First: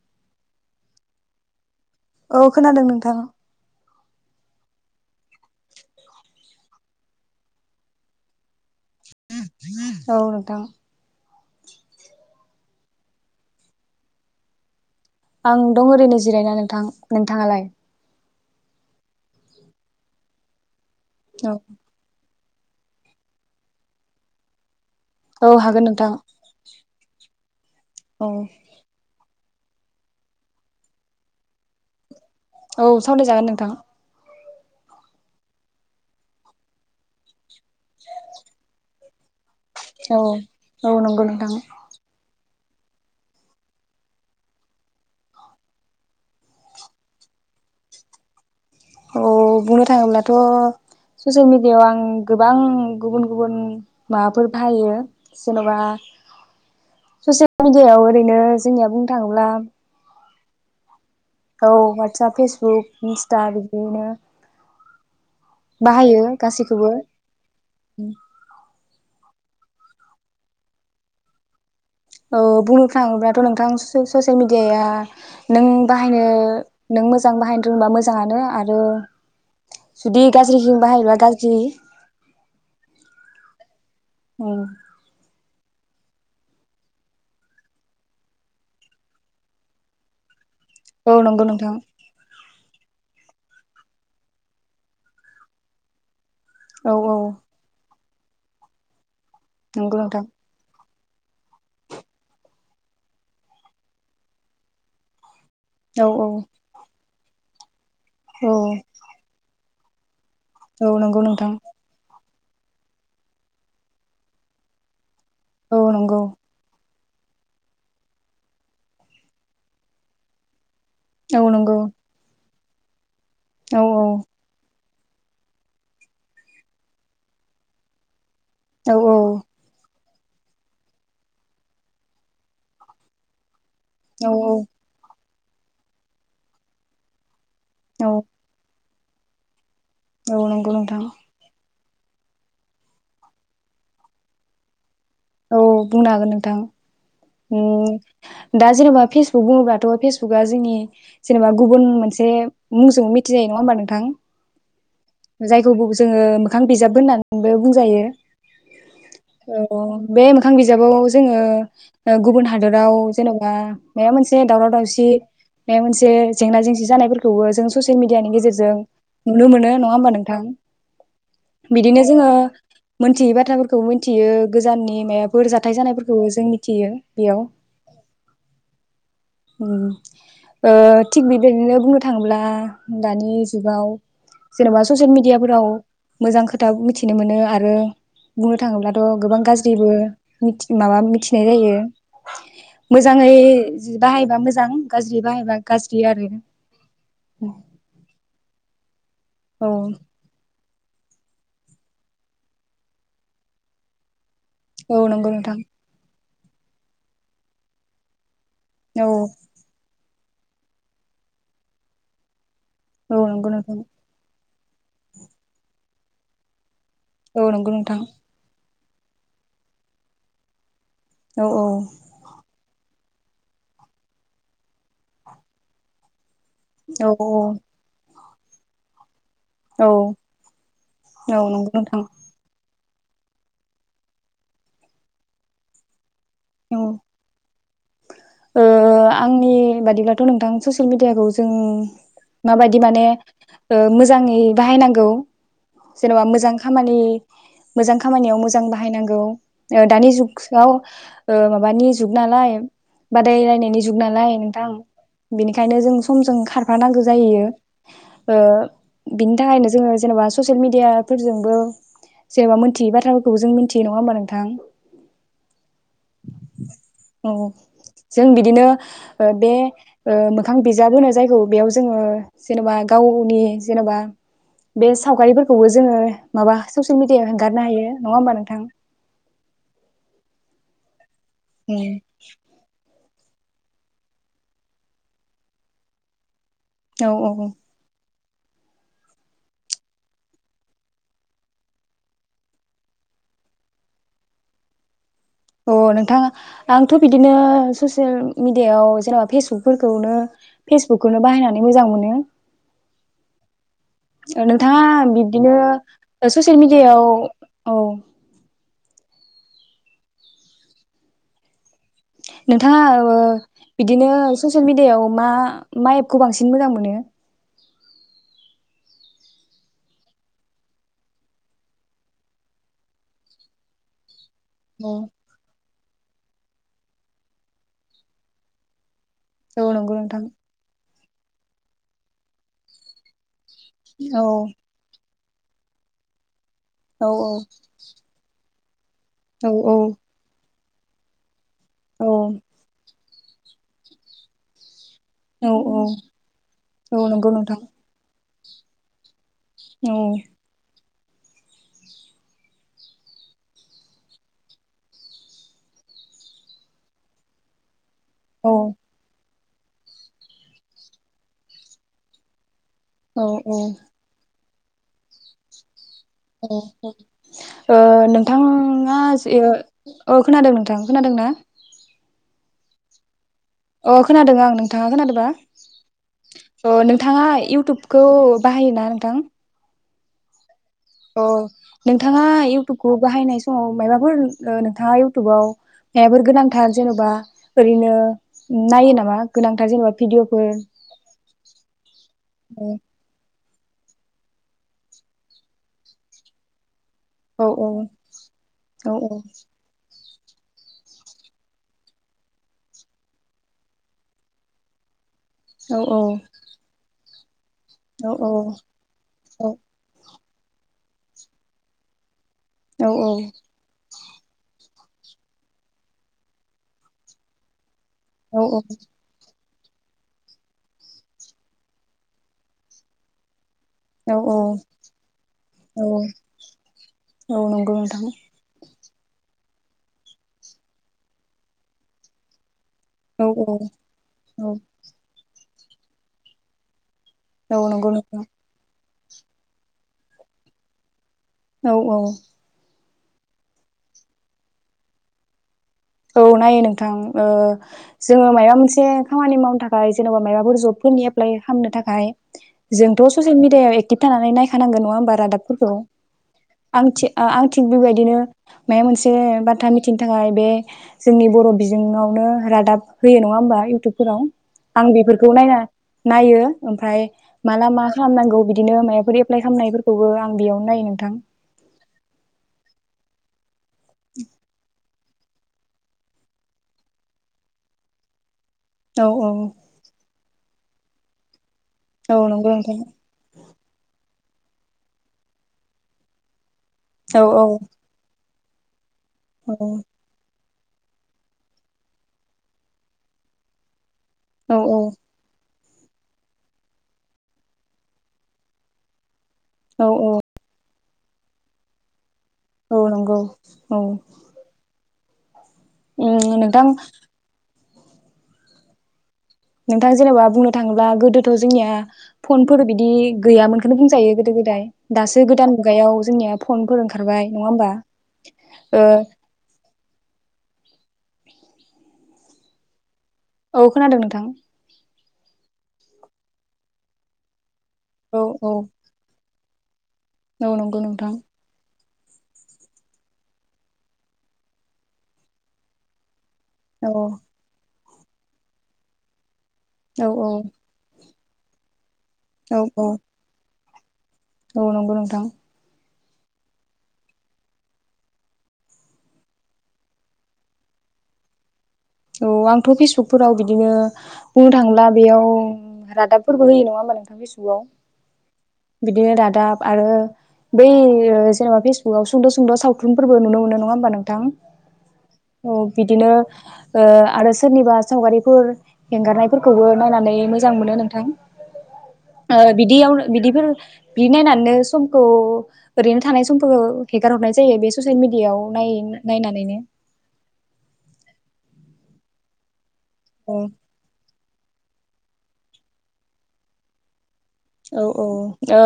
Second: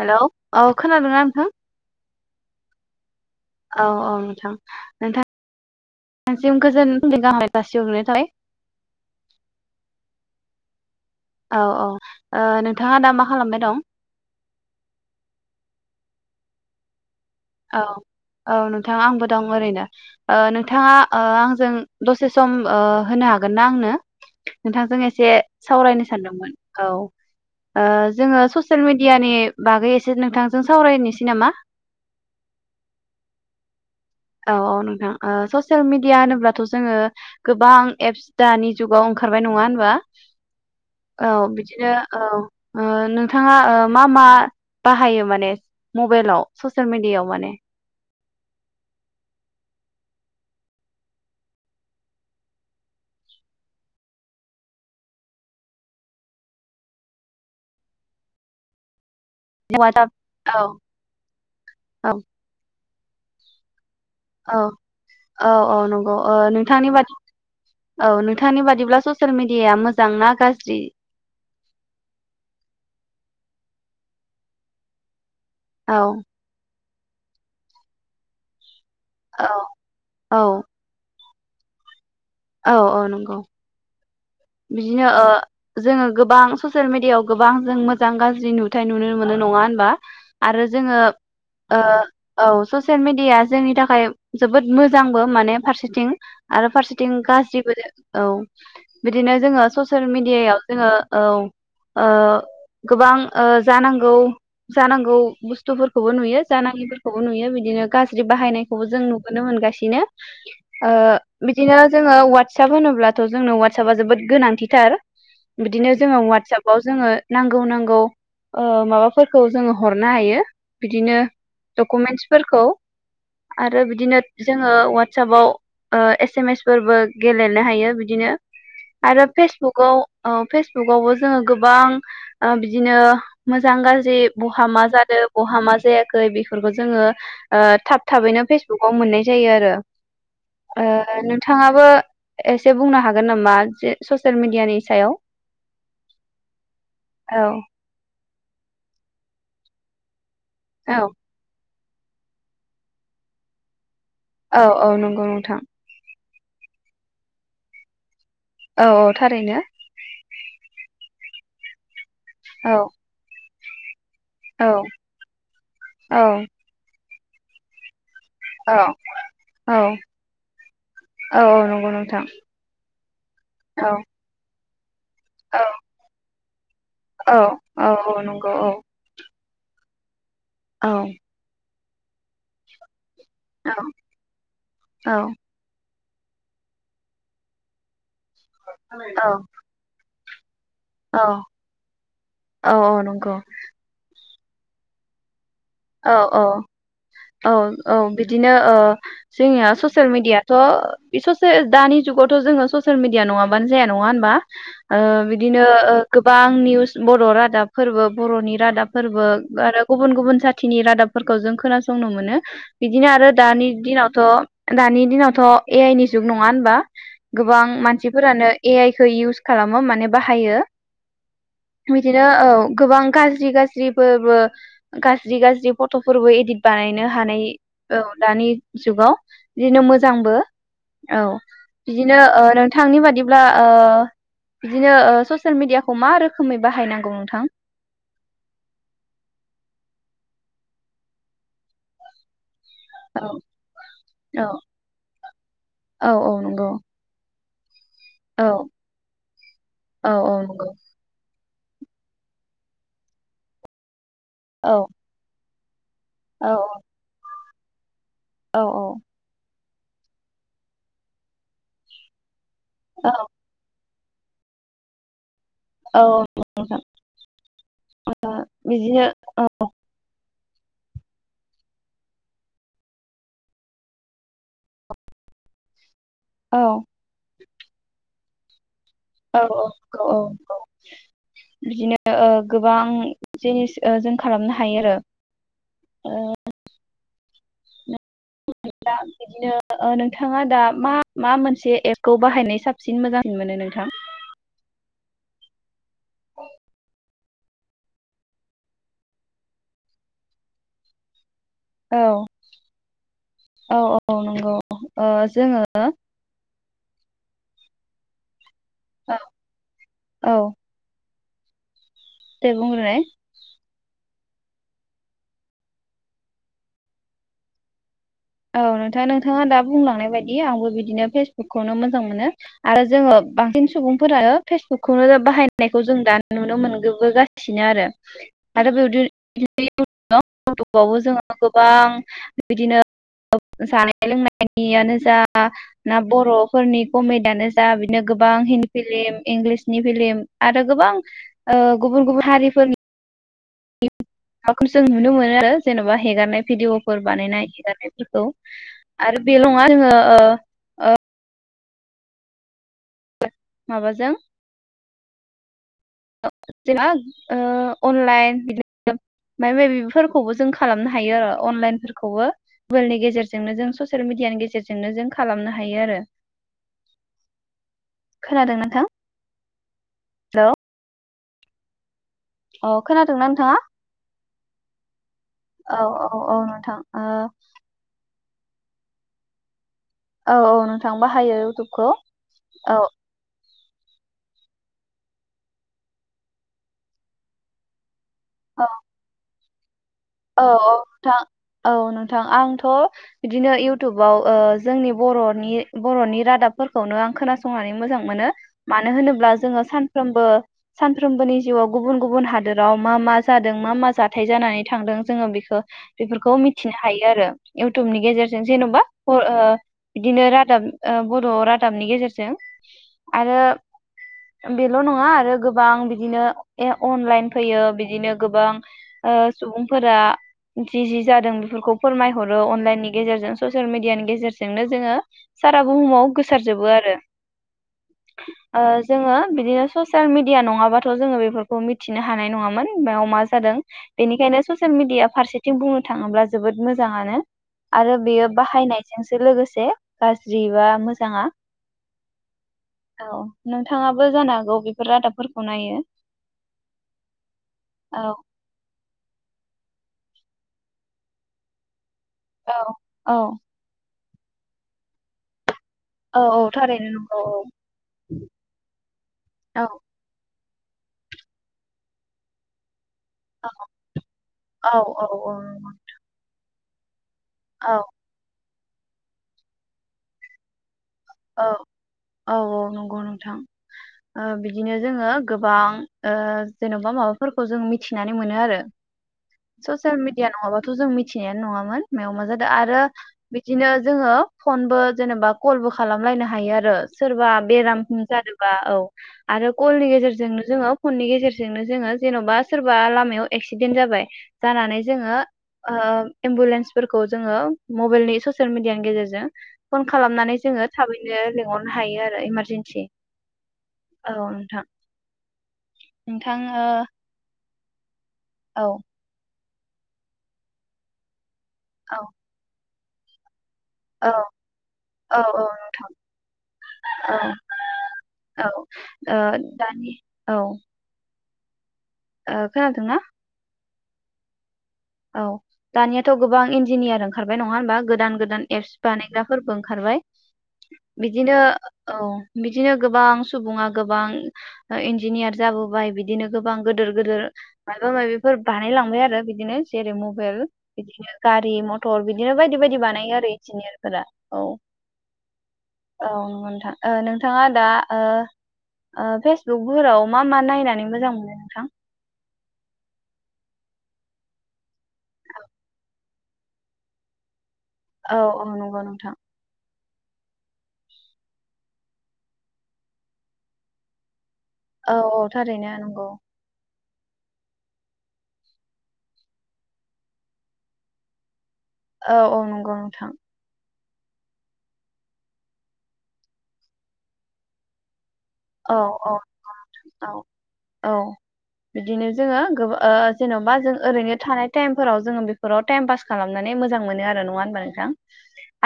हेल' औ खोनादों ना नोंथां? औ खोनादों नोंथां। औ औ नोंथां नोंथां सिम गोजोन [unintelligible] गाहाम हामलायनाय जासि हरनाय थाबाय। औ नोंथां। औ औ ओ नोंथांङा दा मा खालामबाय दं? आं दं ओरैनो जिरायना नोंथां। नोंथाङालाय। औ औ नोंथां आंबो दं ओरैनो ओ नों नोंथाङा ओ औ आंजों दसे। सम ओ- होनो हागोन ना आंनो नोंथां? जों एसे औ हागोन नोंथां सावरायनो सानदोंमोन औ। ओ- औ जोङो ससियेल मिडियानि। बागै एसे नोंथांजों सावरायनोसै नामा? औ सावराय जागोन नोंथां। औ औ नोंथां ओ ससियेल मिडिया होनोब्लाथ जोङो। गोबां एप्स दानि जुगाव ओंख बाय नङा होनबा औ नंगौ औ नोंथां बिदिनो औ। ओ- नोंथाङा ओ मा मा बाहायो माने मबाइलाव ससियेल मिडियाव माने? औ बुंनो थाङोब्लाथ ससियेल मिडियाव आं गोबां गुबुन गुबुन माबाफोर बाहायो जेन'बा ससियेल मिडियायाव ओरैनो जोंनिया बुं थाङोब्ला। वाटसाप औ। औ वाटसाप फेसबुक। इन्स्टा बिदिनो। औ। औ औ नंगौ बाहायो ओ नोंथांनि गासैखौबो बादि औ नोंथांनि बादिब्ला ससियेल मिडि डिया मोजांना गाज्रि? औ बुंनो थाङोब्लाथ' नोंथां स- ससियेल मिडियाया। नों औ बाहायनो। नों मोजां बाहायनो रोंबा मोजाङानो आरो। औ जुदि औ गाज्रिथिं बाहायबा गाज्रि। जि। औ औ नंगौ। बिदिनो ओ। जोङो गोबां ससियेल मिडियायाव गोबां जों मोजां गाज्रि नुथाय नुनो मोनो नङा होनबा? आरो जोङो औ नंगौ नोंथां ओ औ। स'सेयल मिडिया जोंनि थाखाय जोबोद मोजांबो माने फारसेथिं औ थिं औ गाज्रिबो दो औ बिदिनो जोङो नंगौ स'सियेल नोंथां मिडियायाव जोङो औ ओ गोबां ओ जानांगौ जानांगौ बुस औ थुफोरखौबो औ नुयो जानाङि फोर खौबो नुयो बिदिनो। गाज्रि औ बाहायनायखौबो जों नुगोनो मोनगासि इनो औ नंगौ नोंथां। ङो जोङो आटसाफ होनोब्लाथ' जोंनो आटसाबा जोबोद गोनांथिथार। औ बिदिनो जोङो नंगौ आटसाबाव जोङो नांगौ नांगौ ओ माबाफोरखौ जोङो हरनो हायो। बिदिनो औ नंगौ डक'मेन्टसफोरखौ। औ आरो बिदिनो जोङो अ'वाट साबाव ओ एस सेमेस फोरबो गेलेनो हायो बिदिनो औ आरो फेसबुगाव औ फेसबुकआवबो जोङो गोबां ओ बिदिनो मोजां गाज्रि औ बहामा जादो बहा मा जायाखै बेफोरखौ जोङो ओ थाब औ थाबैनो फेसबुक आव मोननाय जायो आरो। औ नंगौ नोंथां। ओ नोंथाङाबो एसे बुंनो हागोन नामा? जे स'सियेल मिडियानि सायाव? औ बुंनो हागोन नोंथां। औ उम दा जेनेबा फेसबुक बुंङोब्लाथ' फेस बुगा जोंनि औ जेनेबा गुबुन मोनसे मुंजों मिथिजायो नङा होमबा नोंथां? औ औ नंगौ नोंथां जायखौ बुग जोङो मो खां बिजाबबो होननानैबो बुंजायो। औ औ थारैनो औ बे मोखां बिजाबाव जोङो ओ गुबुन औ हादराव जेनबा माबा मोनसे औ दावराव दावसि माबा मोनसे औ जेंना जेंसि जानायफोर खौबो जों ससेलमे दियानि गेजेरजों औ नुनो मोनो नङा औ होमबा नोंथां औ नंगौ बिदिनो नोंथां जोङो मोनथियै बाथ्राफोरखौ औ मिथियो। गोजाननि माबाफोर औ जाथाय जानायफोरखौबो जोंनि औ औ औ नंगौ औ। ओम ओ औ थिग बिबायदिनो बुंनो थांब्ला दानि औ जुगाव जेनेबा औ ससियेल मेडियाफोराव मोजां खोथा मिथिनो मोनो आरो बुंनो थाङोब्लाथ' औ गोबां गाज्रिबो मिथि माबा औ मिथि यो औ औ मोजाङै नंगौ जिबा बाहायबा मोजां गाज्रियै बाहायबा गाज्रि औ आरो औ औ औ बिदिनो ओ औ जोंनिया ससियेल मिडिया थ' बे ससे दानि जुगावथ' जोङो ससियेल मिडिया नङाबानो जाया नङा होनबा? ओ औ नंगौ नोंथां बिदिनो ओ गोबां निउस बर' रादाबफोरबो बर'नि औ रादाबफोरबो [unintelligible] गुबुन गुबुन [unintelligible] थिनि रादाबफोरखौ जों खोनासंनो मोनो। बिदिनो औ आरो नंगौ दानि नोंथां दिनावथ' दानि दिनावथ' ए आइ नि जुग नङा होनबा? औ गोबां नंगौ नोंथां मानसिफोरानो ए आइ खौ इउस खालामो माने बाहायो। औ औ बिदिनो औ गोबां गाज्रि गाज्रिफोरबो गा गाज्रि गाज्रि फट'फोरबो इडिद बानायनो औ हानाय औ। दानि जुगाव। बिदिनो औ मोजांबो औ नंगौ नोंथां बिदिनो ओ थांनि बादिब्ला बिदिनो ससियेल मिडियाखौ मा रोखोम रोखोमै औ बाहायनांगौ नोंथां? आंनि बादिब्लाथ' नोंथां ससियेल मिडियाखौ जों माबायदि माने औ मोजाङै औ बाहायनांगौ औ जेन'बा औ मोजां नंगौ खामानि। मोजां खामानियाव औ मोजां बाहायनांगौ औ दानि औ नंगौ जुगाव माबानि जुग नालाय। बदाय लायनायनि जुग नालाय नोंथां औ बिनि बेखायनो जों समजों औ खारफानांगौ जायो। औ बिनि थाखायनो जोङो जेनेबा ससियेल मिडिया फोरजोंबो जेनबा मोनथियै औ बाथ्राफोरखौ जों मिथियो नङा नङा होमबा नोंथां? औ। औ जों बिदिनो बे मोखां बिजाब होनो जायगखौ बेयाव जोङो जेनेबा गावनि जेनेबा बे सावगारिफोरखौबो जोङो माबा औ सयेल मिडिया हगारनो हायो नङा होमबा नोंथां? औ औ औ औ औ। उम बिदिनो गोबां जिनिस जों खालामनो हायो आरो ओ। औ औ औ। मोना बिदिनो नोंथाङा दा मा मा मोनसे एपखौ बाहायनाय साबसिन मोजांसिन मोनो नोंथां? [inaudible] अ नोंथाङा आंथ' बिदिनो ससियेल मिडियायाव जेनेबा फेसबुकफोरखौनो फेसबुकखौनो बाहायनानै मोजां औ मोनो औ औ नंगौ नोंथाङा ओ बिबदिनो जोङो ससियेल मिेडियायाव। औ। औ औ। दे नोंथाङा बुंग्रोनाय ओ बिदिनो ससियेल मिडियायाव मा मा एप खौ बांसिन मोजां मोनो? औ नोंथाङ नोंथाङा दा बुंलांनाय बायदि आंबो बिदिनो फेसबुकखौनो मोजां मोनो आरो जोङो बांसिन सुबुंफोरानो औ फेसबुकखौनो बाहाय नायखौ जों दा नुनो मोनगोबोगासिनो आरो, आरो बेयावदि औ नंगौ नोंथां। जोङो गोबां बिदिनो औ जानाय औ लोंनायनियानो जा आ ना बर' फोरनि औ कमेडआनो जा बिनो गोबां हिन्दी फिलिम, औ औ इंलिसनि फिलिम आरो गोबां ओ औ गुबुन गुबुन हारिफोरनि [unintelligible] जों नुनो मोनो आरो औ औ जेन'बा हेगारनाय भिडिअफोर औ नंगौ बानायनाय नोंथां हेगारनायफोरखौ। आरो बेल' नङा औ जोङो ओ ओ [unintelligible] माबाजों [unintelligible] ओ अनलाइन औ [unintelligible] माइबा मायबिफोरखौबो जों खालामनो हायो आरो अनलाइनफोरखौबो। मबेइलनि औ गेजेरजोंनो जों ससियेल मिडियानि गेजेरजों जोंनो जों खालामनो हायो आरो। [unintelligible] ओ खोनादों नोंथां नोंथाङा ओ औ खोनादो नोंथां। खोनादों ना? अ खोनादोंना नोंथाङा? अ खोनादों आं नोंथाङा खोनादोबा? औ औ औ ओ नोंथां नोंथाङा इउटुबखौ बाहायोना नोंथां? औ औ नों अ नोंथाङा इउटुबखौ बाहायनाय स समाव मायबाफोर नोंथाङा इउटुबाव मायबाफोर गोनांथार जेन'बा ओरैनो औ नायो नामा? गोनांथार जेनेबा औ भिडिअफोर औ नोंथां औ नोंथां आंथ' औ बि दिनो इउटुबाव ओ जोंनि बर'नि बर'नि रादाबफोर खौनो आं औ खोनासंनानै मोजां मोनो, औ मानो होनोब्ला जोङो सान सानफ्रोमबो सानफ्रोमबोनि जिउआव गुबुन गुबुन हादोराव मा मा जादों मा मा जाथाय जानानै थांदों जोङो बेखौ औ बेफोरखौ मिथिनो हायो आरो इउटुबनि औ औ गेजेरजों जेनबा अ ओ औ बिदिनो रा दाब बर' रादाबनि गेजेरजों औ औ आरो बेल' नङा आरो गोबां बिदिनो ए अनलाइन फैयो बि दिनो गोबां ओ सुबुं फोरा जि जि जादों बेफोरखौ फोरमायहरो अनलाइननि गेजेरजों ससियेल मिडियानि औ गेजेरजोंनो जोङो सारा औ बुहुमाव गोसारजोबो आरो औ नंगौ नोंथां जोङो बिदिनो ससियेल मिडिया नङाबाथ जोङो बेफोरखौ मिथिनो हानाय नङामोन मायाव मा औ जादों औ बेनिखायनो औ स मिडिया फारसेथिं बुंनो थाङोब्ला जोबोद मो जाङनो औ नंगौ आरो नोंथां बेयो बाहायनाय जोंसो लोगोसे गाज्रि बा मोजाङा औ औ औ नोंथाङाबो जानो हागौ बेफोर रादाबफोरखौ नायो। औ नायो नोंथां ओ औ जोङो माइबा मोनसे खामानि मावनो थाखाय जेनबा माबाफोर जबफोरनि एप्लाइ खालामनो थाखाय औ जोंथ' औ ससियेल मिडियायाव [unintelligible] थानानै नायखानांगोन नङा होमबा रादाबफोर खौ औ औ आं थारैनो थि नंगौ आं थिग बेबायदिनो माया मोनसे औ बाथ्रा मिथिनो थाखाय बे जोंनि बर' बिजोङावनो रादाब होयो नङा औ होमबा इउटुबफोराव औ आं औ बेफोरखौ औ नायना नायो। ओमफ्राय माला औ मा खालामनांगौ बि दिनो माबाफोर एप्लाइ खालामनायफोरखौबो आं बेयावनो नायङो नों औ औ औ नंगौ नों थां ओ बिदिनो जोङो। गोबां ओ जेनबा माबाफोरखौ जों मिथिनानै मोनो आरो औ औ डिया नङाबाथ' जों मिथिनायानो नङा मोन मायाव औ मा जादों नंगौ नोंथां आरो बिदिनो जोंङो। फनबो जेनेबा कलबो खालामलायनो हायो आरो ओ औ सोरबा औ बेरामसिम जादों बा औ आरो औ कलनि औ गेजेरजोंनो जोङो फननि गेजेरजोंनो जोङो जेनबा सोरबा लामायाव एक्सिडेन्ट जाबाय औ जानानै जोङो ओ एम्बुलेन्सफोरखौ जोङो मबाइलनि ससियेल मिडियानि गेजेरजों फन औ औ खालामनानै जोङो थाबैनो लिंहरनो हायो आरो। औ इमारजेन्सि नोंगौ औ नोंथां ओ औ नोंथां जेनेबा बुंनो थाङोब्ला गोदो थ जोंनिया औ फनफोर बि दि गैयामोन बेखौनो औ बुंजायो गोदो गोदाय औ दासो औ गोदान नोंथां मुगायाव जोंनिया फनफोर औ ओंखारबाय नङा होमबा औ ओ दानि औ ओ खोनादोंना? औ खोनादों नोंथां। औ दानियाथ गोबां इन्जिनियार ओंखारबाय नङा होन बा औ गोदान गोदान औ एप्स बानायग्रा फोरबो ओंखारबाय औ नोंगौ नोंथां बिदिनो औ बिदिनो गोबां सुबुङा गोबां ओ इन्जिनियार जाबोबाय बिदिनो गोबां औ गोदोर औ गोदोर मायबा माबिफोर बानायलांबाय आरो बिदिनो जेरै औ मबेल बिदिनो गारि म थर बिदिनो औ बायदि बायदि बानायो आरो इन्जिनियार औ नंगौ नोंथां औ नोंगौ नोंथां ओ नोंथांया दा ओ ओ फेसबुकफोराव मा मा नायनानै मोजां मोनो नोंथां? औ आंथ फेसबुकफोराव बिदिनो बुंनो थाङोब्ला बेयाव रादाबफोरबो होयो नङा होमबा नोंथां फेसबुकआव? औ औ नंगौ नोंथां आरो बै जेनेबा फेसबुकाव सुंद' सुंद' सावथुनफोरबो नुनो मोनो नङा होमबा नोंथां? औ औ अ थारैनो नंगौ बिदिनो ओ आरो सोरनिबा सावगारिफोर एंगारनायफोरखौबो नायनानै मोजां मोनो नोंथां। औ ओ औ नंगौ बिदि आवनो नोंथां बिदिफोर बिदि नायनानैनो समखौ ओरैनो थानाय समफोखौ हेगार हरनाय जायो बे ससियेल मिडिया इयाव नाय औ औ नायनानैनो। औ औ बिदिनो जोङो गोबां ओ औ जेन'बा जों ओरैनो थानाय टाइमफोराव जोङो बेफोराव टाइम पास खालामनानै मोजां मोनो आरो न' नङा होनबा औ नोंथां औ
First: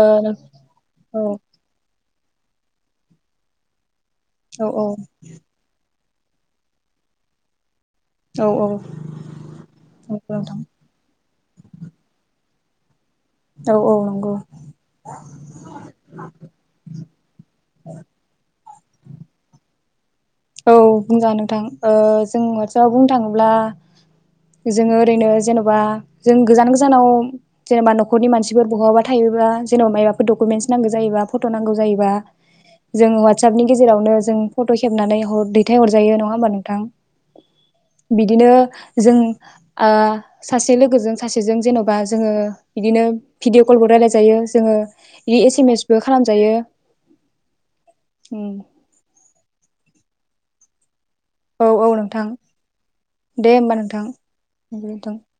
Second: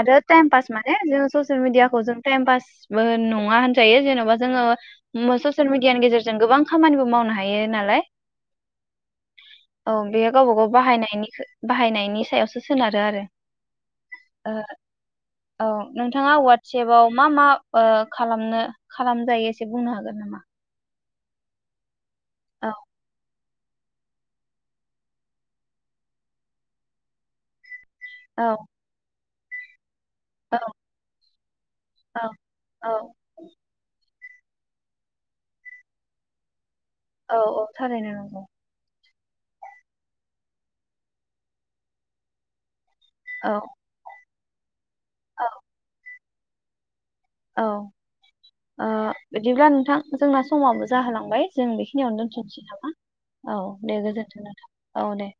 आरो टाइम पास माने ओ जोंङो ससियेल मिडियाखौ जों टाइम पासबो नङा होनजायो जेन'बा जोंङो औ मो ससियेल मिडियाननि गेजेर जों गोबां खामानिबो मावनो हायो नालाय औ औ बेयो गावबागाव बाहायनायनि खो बाहायनायनि सायावसो सोनारो आरो। औ औ नंगौ ओ औ नोंथाङा वाटसेपआव मा मा ओ खालामनो यो इसे बुनो हागोन नामा? औ बुंजागोन नोथां ओ जों औ वात्सापाव बुंनो थाङोब्ला जोङो ओरैनो जेन'बा जों गोजान गोजानाव जेनेबा न'खरनि औ मानसिफोर बहाबा थायो बा जेन'बा माइबाफ फोर औ दकुमेन्टस नांगौ जायोबा फ'ट' नांगौ जायोबा औ औ जों वात्सापनि गेजेरावनो जों फट' खेबनानै खौ दैथाय हरजायो नङा होमबा नोंथां? औ औ थारैनो नंगौ जोंनि ओ सासे लोगोजों सासेजों जेन'बा जोङो बिदिनो औ भिदिअ कलबो रायलाय जायो। जोङो इ औ एसेमेच बो खा खालामजायो। औ ओ बिदिब्ला नों थां जोंना समाबो जाहोलांबाय औ जों औ बेखिनियावनो नोंथां दोनथ'नोसै नामा। औ होमबा दे नोंथां गोजोन्थों नोंथां औ दे।